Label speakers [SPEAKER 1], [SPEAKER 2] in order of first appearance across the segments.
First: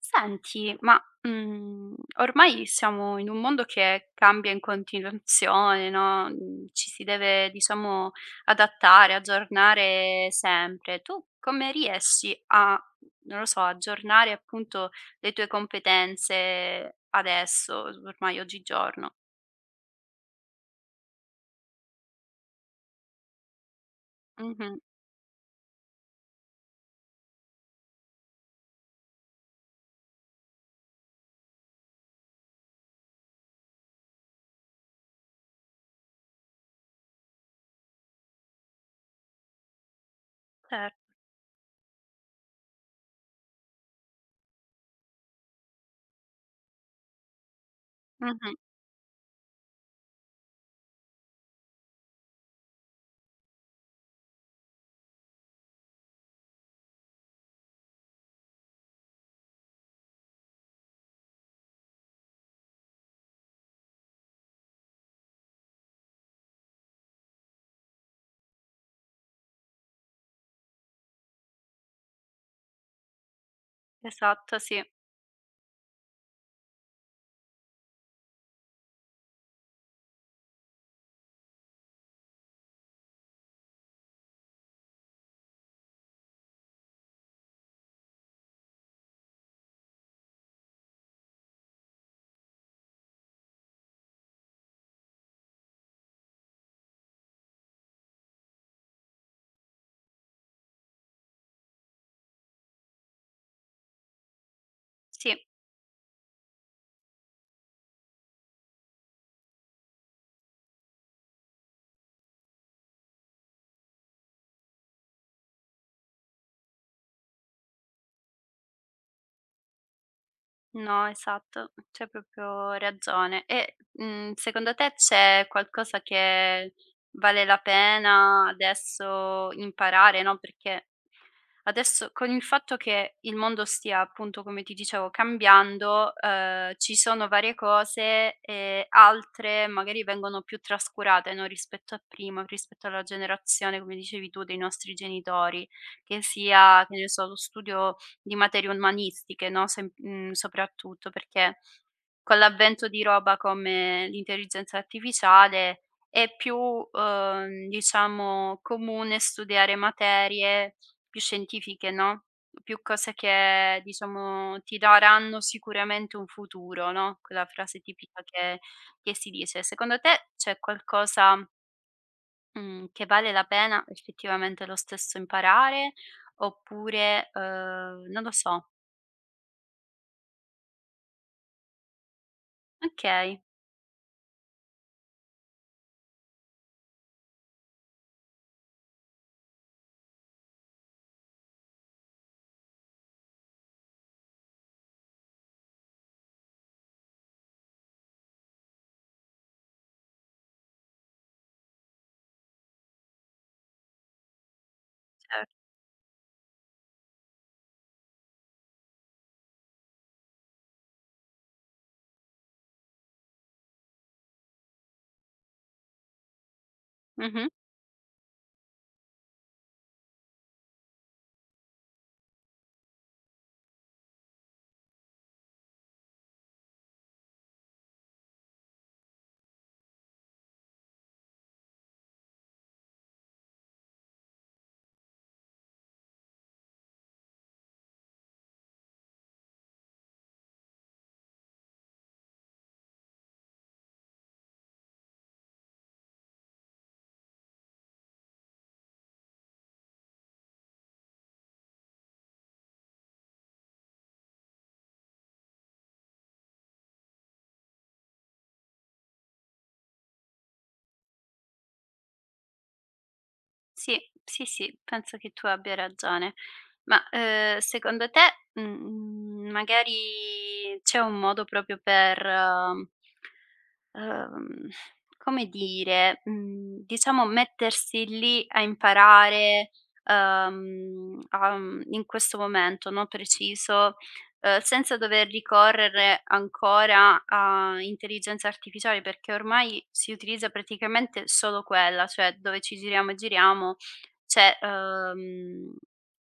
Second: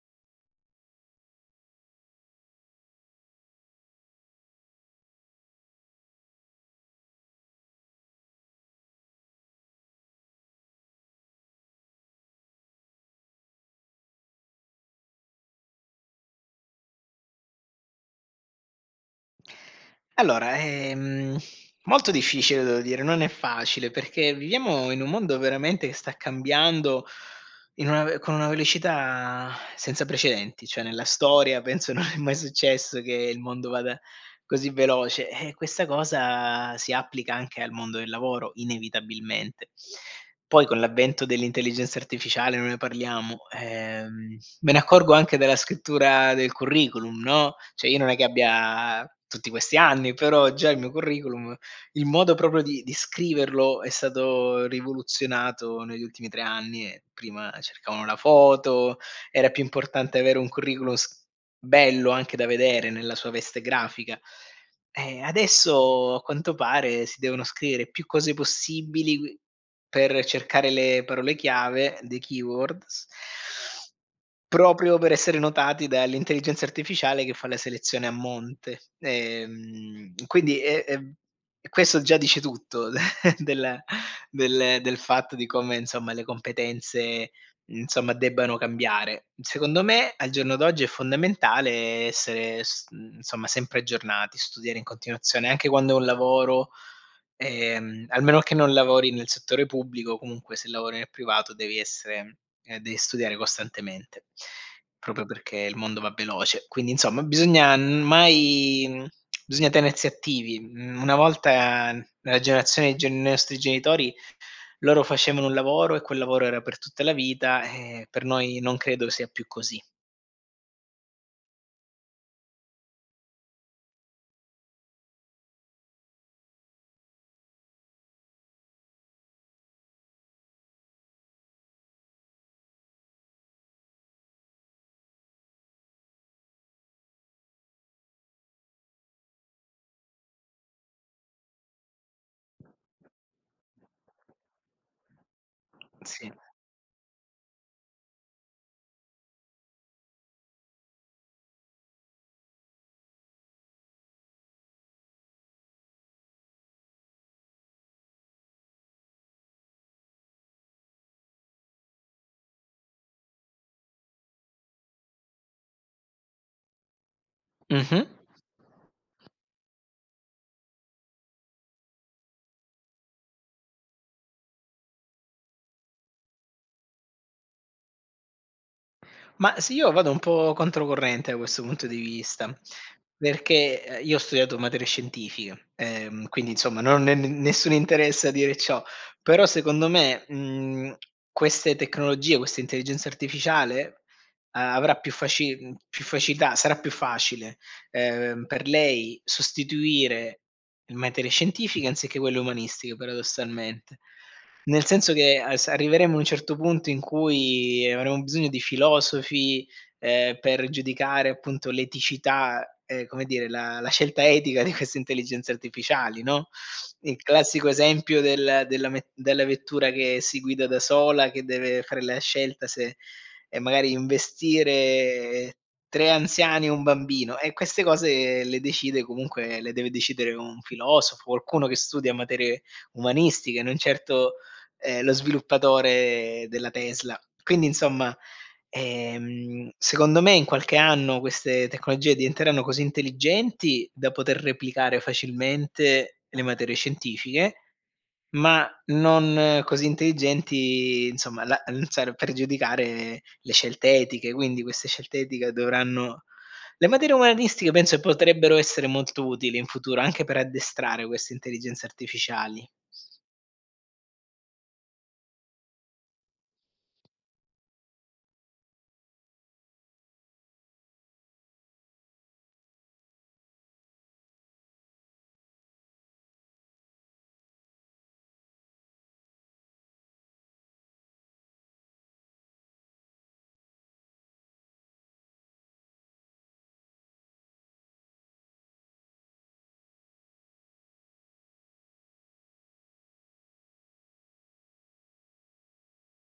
[SPEAKER 1] Senti, ma, ormai siamo in un mondo che cambia in continuazione, no, ci si deve diciamo adattare, aggiornare sempre. Tu come riesci a, non lo so, aggiornare appunto le tue competenze adesso, ormai oggigiorno?
[SPEAKER 2] Allora, molto difficile devo dire, non è facile perché
[SPEAKER 1] Mh-mh,
[SPEAKER 2] viviamo in un mondo veramente che sta cambiando in una ve con una velocità senza precedenti, cioè nella storia penso non è mai successo che il mondo vada così veloce e questa cosa si applica anche al mondo del lavoro inevitabilmente. Poi con
[SPEAKER 1] cer
[SPEAKER 2] l'avvento dell'intelligenza artificiale, non ne parliamo, me ne accorgo anche dalla scrittura del curriculum, no, cioè io non è che
[SPEAKER 1] mh-mh,
[SPEAKER 2] abbia tutti questi anni, però già il mio curriculum, il modo proprio di scriverlo è stato rivoluzionato negli ultimi 3 anni e prima cercavano la foto, era più importante avere un curriculum s bello anche da vedere nella sua veste grafica. Adesso a quanto pare si devono scrivere più cose possibili qui per cercare le parole chiave, the keywords,
[SPEAKER 1] esatto, sì,
[SPEAKER 2] proprio per essere notati dall'intelligenza artificiale che fa la selezione a monte. Questo già dice tutto del del fatto di come, insomma, le competenze, insomma, debbano cambiare. Secondo me, al giorno d'oggi è fondamentale essere, insomma, sempre aggiornati, studiare in continuazione, anche quando è un lavoro, almeno che non lavori nel settore pubblico. Comunque se lavori nel privato devi essere, devi studiare costantemente, proprio
[SPEAKER 1] sì.
[SPEAKER 2] perché il mondo va veloce. Quindi, insomma, bisogna n mai mhmm, bisogna tenersi attivi. Mhmm, una volta, nella generazione dei gen nostri genitori, loro facevano un lavoro e quel lavoro era per tutta la vita. Per noi non credo sia più così.
[SPEAKER 1] No, esatto, c'hai proprio ragione. E, secondo te c'è qualcosa che vale la pena adesso imparare, no, perché adesso con il fatto che il mondo stia appunto, come ti dicevo, cambiando, ci sono varie cose e altre magari vengono più trascurate, no, rispetto a prima, rispetto alla generazione, come dicevi tu, dei nostri genitori, che
[SPEAKER 2] Sì.
[SPEAKER 1] sia, che ne so, lo studio di materie umanistiche, no, soprattutto perché con l'avvento di roba come l'intelligenza artificiale è più, diciamo comune studiare materie più scientifiche, no, più cose che diciamo ti daranno sicuramente un futuro, no, quella frase
[SPEAKER 2] Mh-mh.
[SPEAKER 1] tipica che si dice. Secondo te c'è qualcosa, mhmm, che vale la pena effettivamente lo stesso imparare oppure, non lo so.
[SPEAKER 2] Ma sì, io vado un po' controcorrente da questo punto di vista,
[SPEAKER 1] Okay,
[SPEAKER 2] perché, io ho studiato materie scientifiche, quindi insomma non ho ne nessun interesse a dire ciò, però secondo me, queste tecnologie, questa intelligenza artificiale, a avrà più faci mhmm, più facilità, sarà più facile, per lei sostituire le materie scientifiche anziché quelle umanistiche paradossalmente. Nel senso che
[SPEAKER 1] cer
[SPEAKER 2] a s arriveremo a un certo punto in cui avremo bisogno di filosofi, per giudicare appunto l'eticità, come dire, la scelta etica di queste intelligenze artificiali, no, il
[SPEAKER 1] mh-mh.
[SPEAKER 2] classico esempio della vettura che si guida da sola, che deve fare la scelta se, magari investire 3 anziani e un bambino, e queste cose le decide, comunque le deve decidere un filosofo, qualcuno che studia materie umanistiche, non certo, lo sviluppatore della Tesla. Quindi insomma, secondo me in qualche anno queste tecnologie diventeranno così intelligenti da poter replicare facilmente le materie scientifiche, ma non così intelligenti, insomma, la mhmm, sar per giudicare le scelte etiche, quindi queste scelte etiche dovranno, le materie umanistiche penso che potrebbero essere molto utili in futuro, anche per addestrare queste intelligenze artificiali.
[SPEAKER 1] Sì, sì, sì, penso che tu abbia ragione. Ma, secondo te, mhmm, magari c'è un modo proprio per, ehm, come dire, diciamo mettersi lì a imparare, in questo momento, no, preciso, senza dover ricorrere ancora a intelligenza artificiale, perché ormai si utilizza praticamente solo quella, cioè dove ci giriamo e giriamo c'è,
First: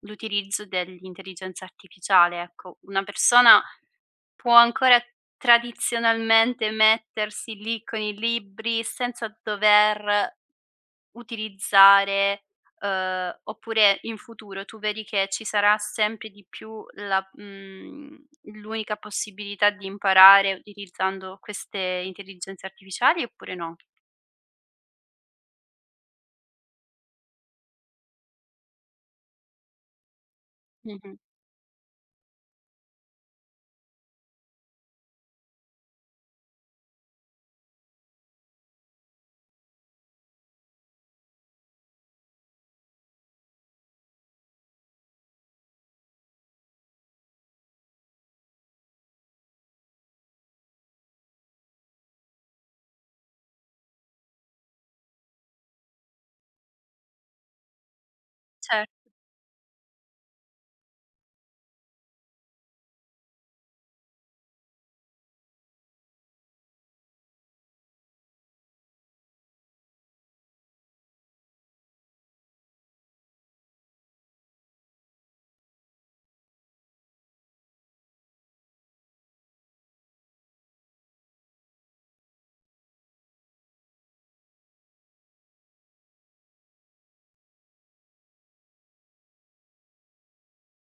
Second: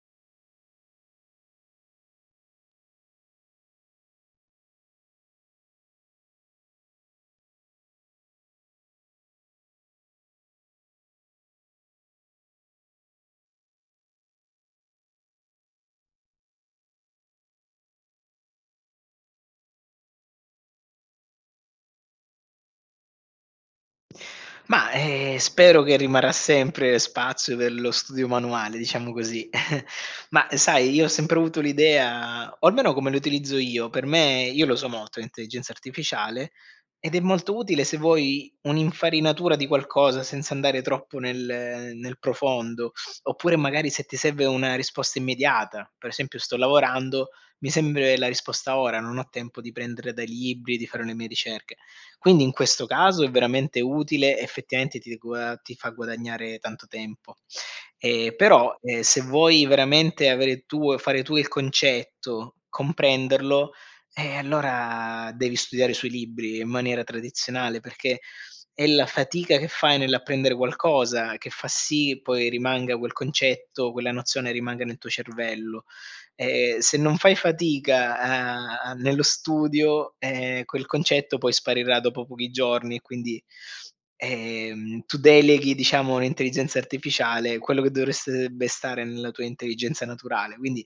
[SPEAKER 1] l'utilizzo dell'intelligenza artificiale, ecco. Una persona può ancora tradizionalmente mettersi lì con i libri senza dover utilizzare, oppure in futuro tu vedi che ci sarà sempre di più l'unica possibilità di imparare utilizzando queste intelligenze artificiali oppure no?
[SPEAKER 2] Ma, spero che rimarrà sempre spazio per lo studio manuale, diciamo così. Ma sai, io ho
[SPEAKER 1] Mh-mh.
[SPEAKER 2] sempre avuto l'idea, o almeno come lo utilizzo io, per me io lo so molto l'intelligenza artificiale, ed è molto utile se vuoi un'infarinatura di qualcosa senza andare troppo nel profondo, oppure magari se ti serve una risposta immediata. Per esempio sto lavorando, mi serve la risposta ora, non ho tempo di prendere dai libri, di fare le mie ricerche. Quindi in questo caso è veramente utile, effettivamente ti fa guadagnare tanto tempo. Però,
[SPEAKER 1] Certo,
[SPEAKER 2] se vuoi veramente avere tuo fare tu il concetto, comprenderlo, allora devi studiare sui libri in maniera tradizionale, perché è la fatica che fai nell'apprendere qualcosa che fa sì poi rimanga quel concetto, quella nozione rimanga nel tuo cervello. Se non fai fatica a a nello studio, quel concetto poi sparirà dopo pochi giorni, e quindi, tu deleghi, diciamo, all'intelligenza artificiale quello che dovreste be stare nella tua intelligenza naturale. Quindi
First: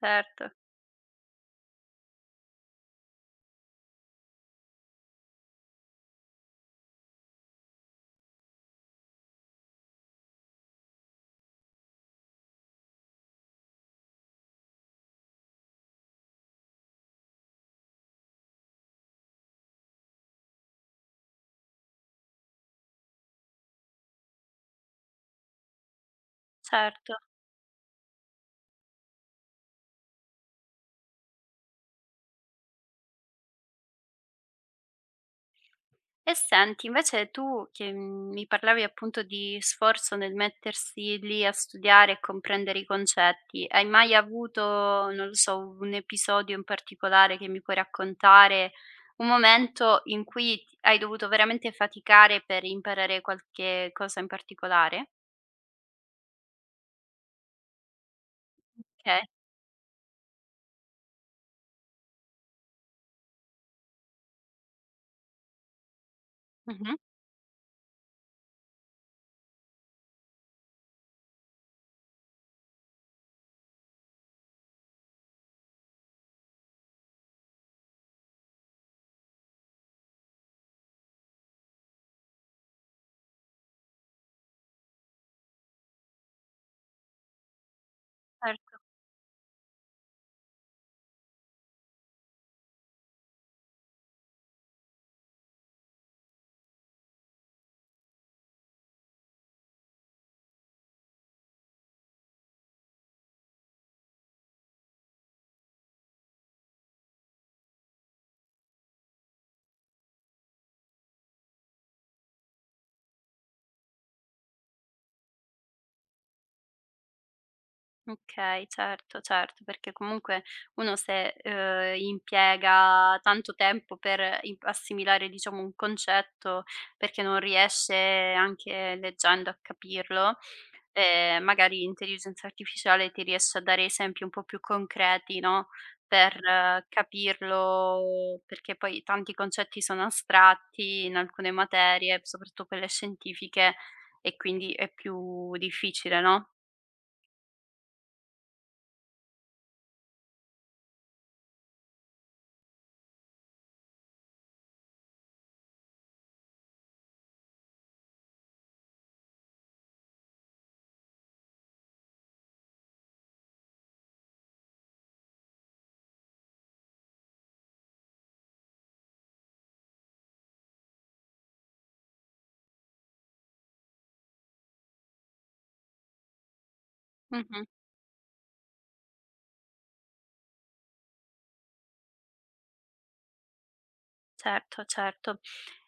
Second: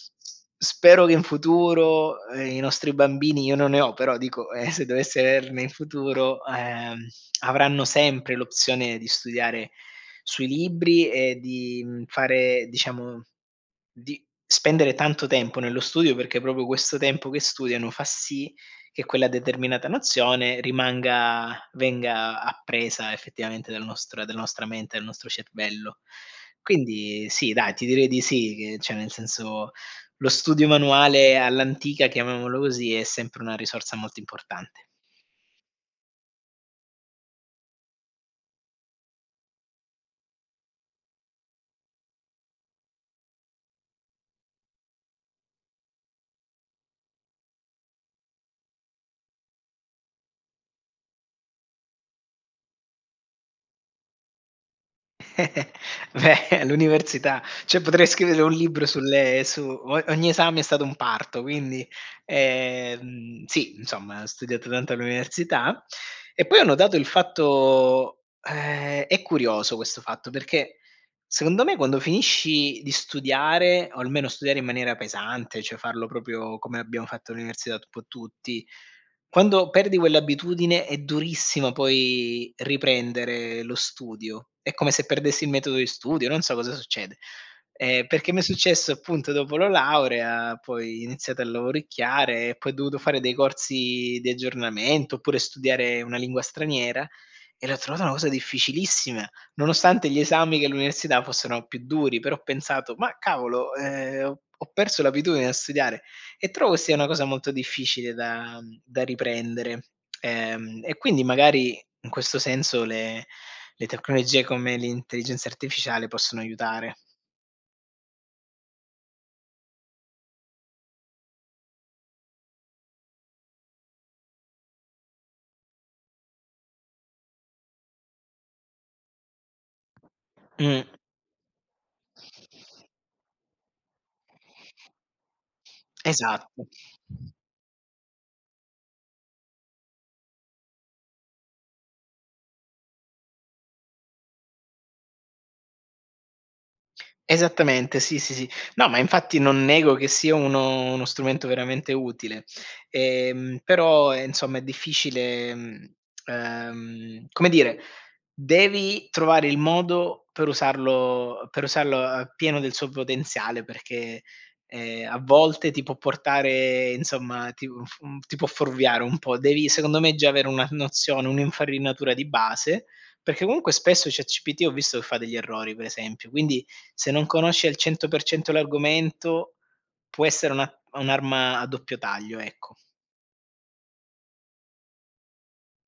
[SPEAKER 1] certo,
[SPEAKER 2] spero che in futuro, i nostri bambini, io non ne ho, però dico, se dovesse averne in futuro, avranno sempre l'opzione di studiare sui libri e di, fare, diciamo, di spendere tanto tempo nello studio, perché proprio questo tempo che studiano fa sì che quella determinata nozione rimanga venga appresa effettivamente dalla nostra mente, dal nostro cervello.
[SPEAKER 1] certo.
[SPEAKER 2] Quindi sì, dai, ti direi di sì, che, cioè, nel senso, lo studio manuale all'antica, chiamiamolo così, è sempre una risorsa molto importante.
[SPEAKER 1] E senti, invece tu che, mi parlavi appunto di sforzo nel mettersi lì a studiare e comprendere i concetti, hai mai avuto, non lo so, un episodio in particolare che mi puoi raccontare? Un momento in cui t hai dovuto veramente faticare per imparare qualche cosa in particolare?
[SPEAKER 2] Beh, all'università, cioè, potrei scrivere un libro
[SPEAKER 1] Okay.
[SPEAKER 2] sulle su o ogni esame è stato un parto, quindi, sì, insomma, ho studiato tanto all'università, e poi ho notato
[SPEAKER 1] Mh-mh.
[SPEAKER 2] il fatto, è curioso questo fatto, perché secondo me quando finisci di studiare, o almeno studiare in maniera pesante, cioè farlo proprio come abbiamo fatto all'università un po' tutti, quando perdi quell'abitudine è durissimo poi riprendere lo studio. È come se perdessi il metodo di studio, non so cosa succede. Perché mi è
[SPEAKER 1] Cer
[SPEAKER 2] successo appunto dopo la laurea, poi iniziato a lavoricchiare, e poi ho dovuto fare dei corsi di aggiornamento, oppure studiare una lingua straniera, e l'ho trovata una cosa difficilissima, nonostante gli esami che all'università fossero più duri, però ho pensato: "Ma cavolo, ho perso l'abitudine a studiare". E trovo sia una cosa molto difficile da, da riprendere. E quindi magari in questo senso le tecnologie come l'intelligenza artificiale possono aiutare.
[SPEAKER 1] Okay, certo, certo, perché comunque uno se, impiega tanto tempo per im assimilare, diciamo, un concetto, perché non riesce anche leggendo a capirlo,
[SPEAKER 2] Mh,
[SPEAKER 1] magari l'intelligenza artificiale ti riesce a dare esempi un po' più concreti, no, per
[SPEAKER 2] esatto.
[SPEAKER 1] capirlo, perché poi tanti concetti sono astratti in alcune materie, soprattutto quelle scientifiche, e quindi è più difficile, no?
[SPEAKER 2] Esattamente, sì, sì, sì. No, ma infatti non nego che sia uno strumento veramente utile, però, insomma è difficile, mhmm, come dire, devi trovare il modo per usarlo a pieno del suo potenziale, perché, a volte ti può portare, insomma, ti mhmm, f mhmm, ti può fuorviare un po'. Devi, secondo me, già avere una nozione, un'infarinatura di base, perché comunque spesso ChatGPT ho visto che fa degli errori, per esempio, quindi se non
[SPEAKER 1] Mh-mh.
[SPEAKER 2] conosci al 100% l'argomento può essere una un'arma a doppio taglio, ecco.
[SPEAKER 1] Certo, certo.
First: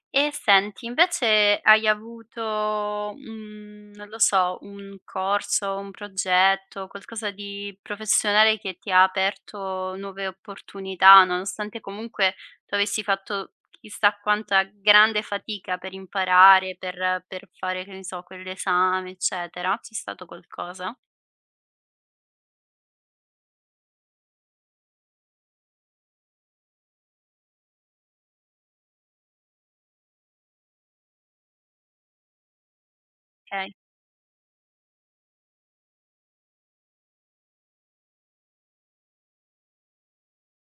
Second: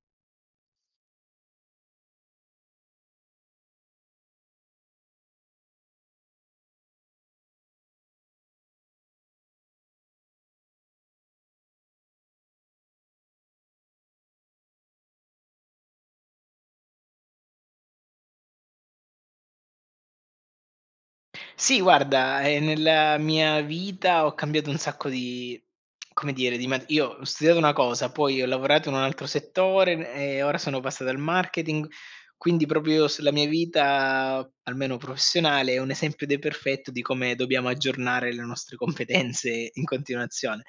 [SPEAKER 1] E senti, invece hai avuto, non lo so, un corso, un progetto, qualcosa di professionale che ti ha aperto nuove opportunità, nonostante comunque tu avessi fatto chissà quanta grande fatica per imparare, per fare, che ne so, quell'esame, eccetera? C'è stato qualcosa?
[SPEAKER 2] Sì, guarda, nella mia vita ho cambiato un sacco di, come dire, di ma io ho studiato una cosa, poi ho lavorato in un altro settore e ora sono passato al marketing, quindi proprio s la mia
[SPEAKER 1] Okay,
[SPEAKER 2] vita, almeno professionale, è un esempio de perfetto di come dobbiamo aggiornare le nostre competenze in continuazione.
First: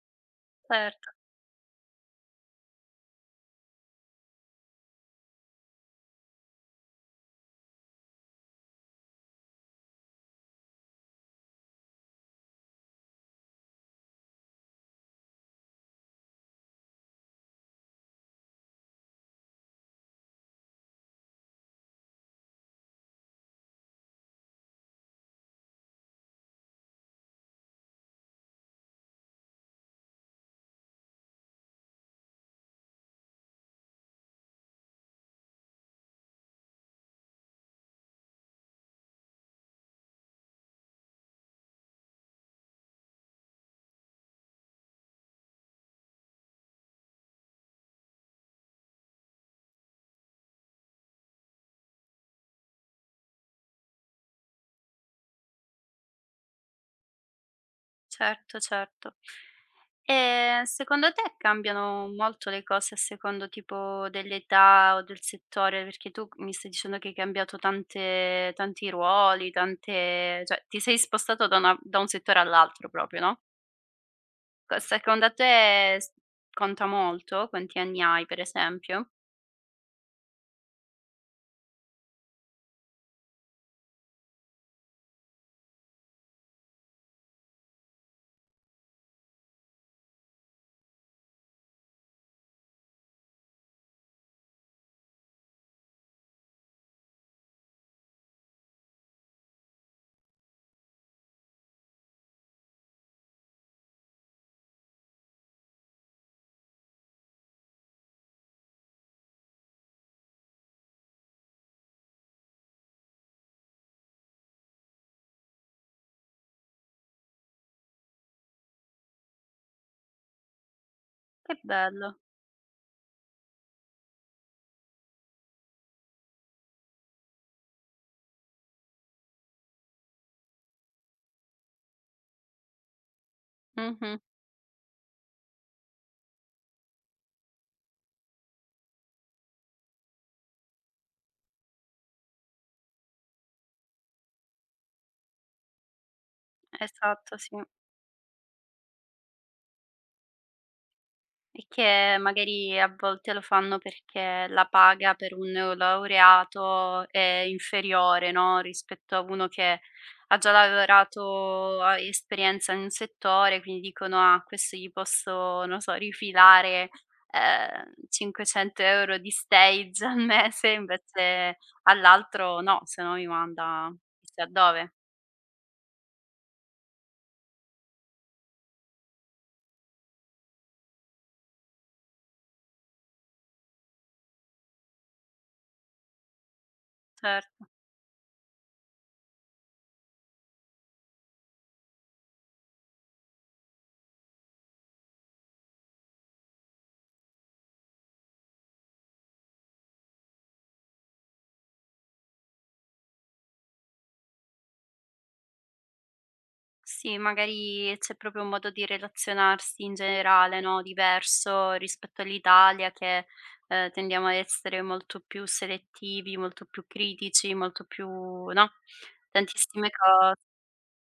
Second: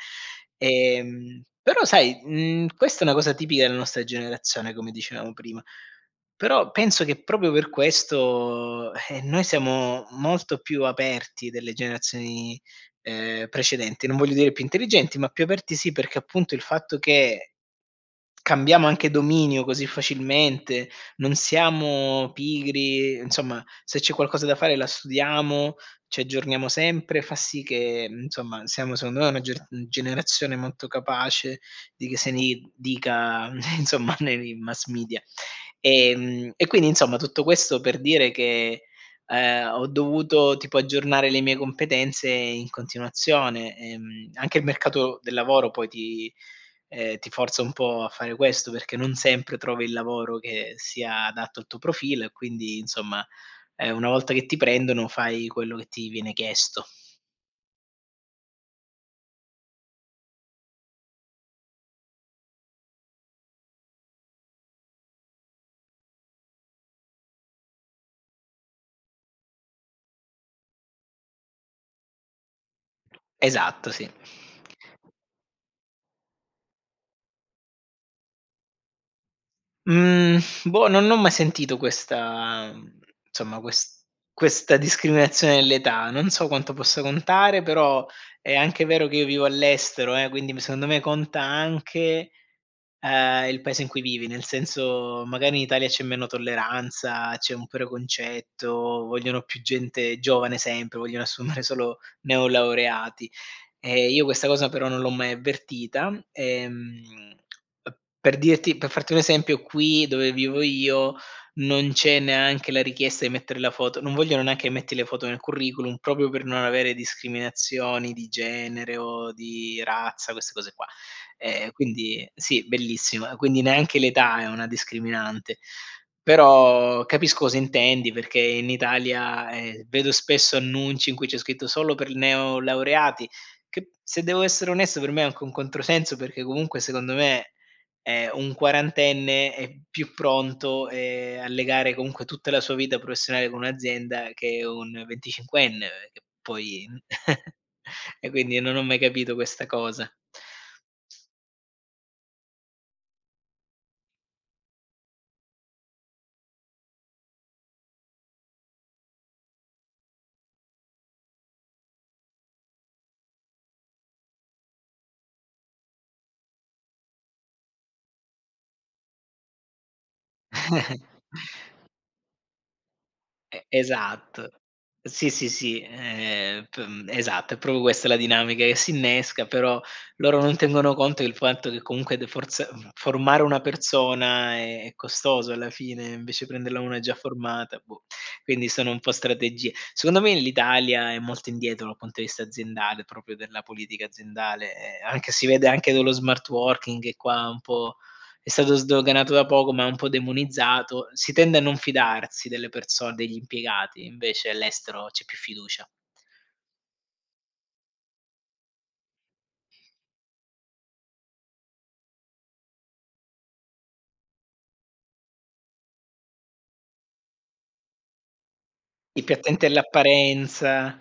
[SPEAKER 1] certo,
[SPEAKER 2] Però sai, mhmm, questa è una cosa tipica della nostra generazione, come dicevamo prima. Però penso che proprio per questo, noi siamo molto più aperti delle generazioni, precedenti. Non voglio dire più intelligenti, ma più aperti sì, perché appunto il fatto che cambiamo anche dominio così facilmente, non siamo pigri, insomma se c'è qualcosa da fare la studiamo, ci aggiorniamo sempre, fa sì che, mhmm, insomma siamo, secondo me, una ger generazione molto capace, di che se ne dica insomma nei mass media. E quindi insomma tutto questo per dire che, ho dovuto tipo aggiornare le mie competenze in continuazione, anche il mercato del lavoro poi ti, ti forza un po' a fare questo, perché non sempre trovi il lavoro che sia adatto al tuo profilo e quindi insomma, una volta che ti prendono fai quello che ti viene chiesto.
[SPEAKER 1] certo, certo. E secondo te cambiano molto le cose a secondo tipo dell'età o del settore? Perché tu mi stai dicendo che hai cambiato tante tanti ruoli, tante cioè ti sei spostato da una da un settore all'altro proprio, no,
[SPEAKER 2] Esatto, sì.
[SPEAKER 1] co secondo te s conta molto? Quanti anni hai per esempio?
[SPEAKER 2] Mhmm, Boh, non ho mai sentito questa, mhmm, insomma ques questa discriminazione dell'età. Non so quanto possa contare, però è anche vero che io vivo all'estero, quindi m secondo me conta anche, il paese in cui vivi, nel senso magari in Italia c'è meno tolleranza, c'è un preconcetto, vogliono più gente giovane sempre, vogliono assumere solo neolaureati. Io questa cosa però non l'ho mai avvertita. P Per dirti, per farti un esempio, qui dove vivo io non c'è neanche la richiesta di mettere la foto, non vogliono neanche che metti le foto nel curriculum, proprio per non avere discriminazioni di genere o di razza, queste cose qua.
[SPEAKER 1] Che bello.
[SPEAKER 2] Quindi sì, bellissimo. Quindi neanche l'età è una discriminante. Però capisco cosa intendi, perché in Italia, vedo spesso annunci in cui c'è scritto: "Solo per neolaureati", che
[SPEAKER 1] Mh-mh,
[SPEAKER 2] se devo essere onesto per me è anche un controsenso, perché comunque secondo me, un quarantenne è più pronto, a legare comunque tutta la sua vita professionale con un'azienda che un venticinquenne, che poi
[SPEAKER 1] esatto, sì.
[SPEAKER 2] e quindi non ho mai capito questa cosa.
[SPEAKER 1] E che magari a volte lo fanno perché la paga per un neolaureato è inferiore, no, rispetto a uno che ha già lavorato, ha esperienza in un settore, quindi dicono: "Ah, a questo gli posso, non so, rifilare, 500 € di stage al mese, invece all'altro no, se no mi
[SPEAKER 2] E
[SPEAKER 1] manda chissà
[SPEAKER 2] esatto.
[SPEAKER 1] dove."
[SPEAKER 2] Sì, sì, sì, esatto, è proprio questa la dinamica che si innesca, però loro non tengono conto del fatto che comunque formare una persona è costoso alla fine, invece prenderla una già
[SPEAKER 1] Cer
[SPEAKER 2] formata, boh. Quindi sono un po' strategie. Secondo me l'Italia è molto indietro dal punto di vista aziendale, proprio della politica aziendale, anche si vede anche dello smart working, che qua un po', è stato sdoganato da poco, ma è un po' demonizzato. Si tende a non fidarsi delle perso degli impiegati, invece all'estero c'è più fiducia.
[SPEAKER 1] Sì, magari c'è proprio un modo di relazionarsi in generale, no, diverso rispetto all'Italia che, tendiamo ad essere molto più selettivi, molto più critici, molto più no,
[SPEAKER 2] Ti piattentella
[SPEAKER 1] tantissime cos
[SPEAKER 2] apparenza.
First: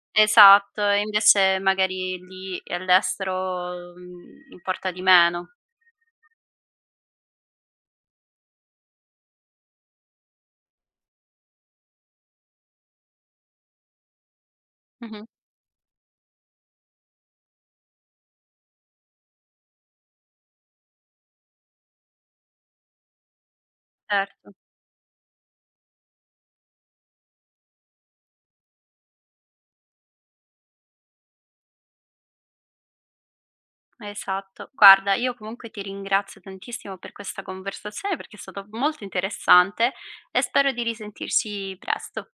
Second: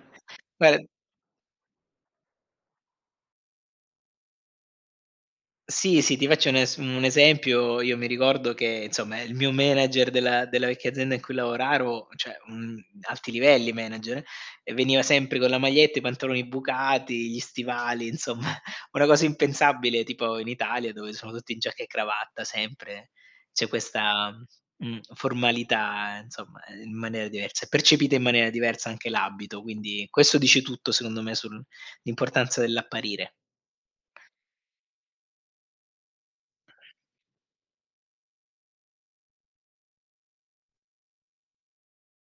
[SPEAKER 2] Guarda,
[SPEAKER 1] esatto, e invece magari lì e all'estero, importa di meno.
[SPEAKER 2] sì, sì, ti faccio un esempio: io mi ricordo che, insomma, il mio manager della vecchia azienda in cui lavoravo, cioè, mhmm, alti livelli manager, e veniva
[SPEAKER 1] Mh-mh,
[SPEAKER 2] sempre con la maglietta, i pantaloni bucati, gli stivali, insomma, una cosa impensabile tipo in Italia dove sono tutti in giacca e cravatta sempre. C'è questa,
[SPEAKER 1] certo,
[SPEAKER 2] mhmm, formalità, insomma, in maniera diversa. È percepita in maniera diversa anche l'abito, quindi questo dice tutto, secondo me, sull'importanza dell'apparire.
[SPEAKER 1] esatto. Guarda, io comunque ti ringrazio tantissimo per questa conversazione perché è stato molto interessante e spero di risentirci presto.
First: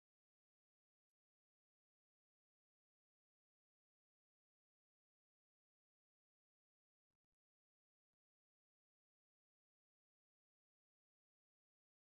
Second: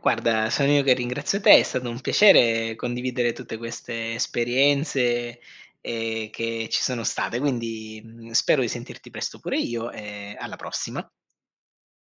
[SPEAKER 2] Guarda, sono io che ringrazio te, è stato un piacere condividere tutte queste esperienze, che ci sono state, quindi, mhmm, spero di sentirti presto pure io e alla prossima.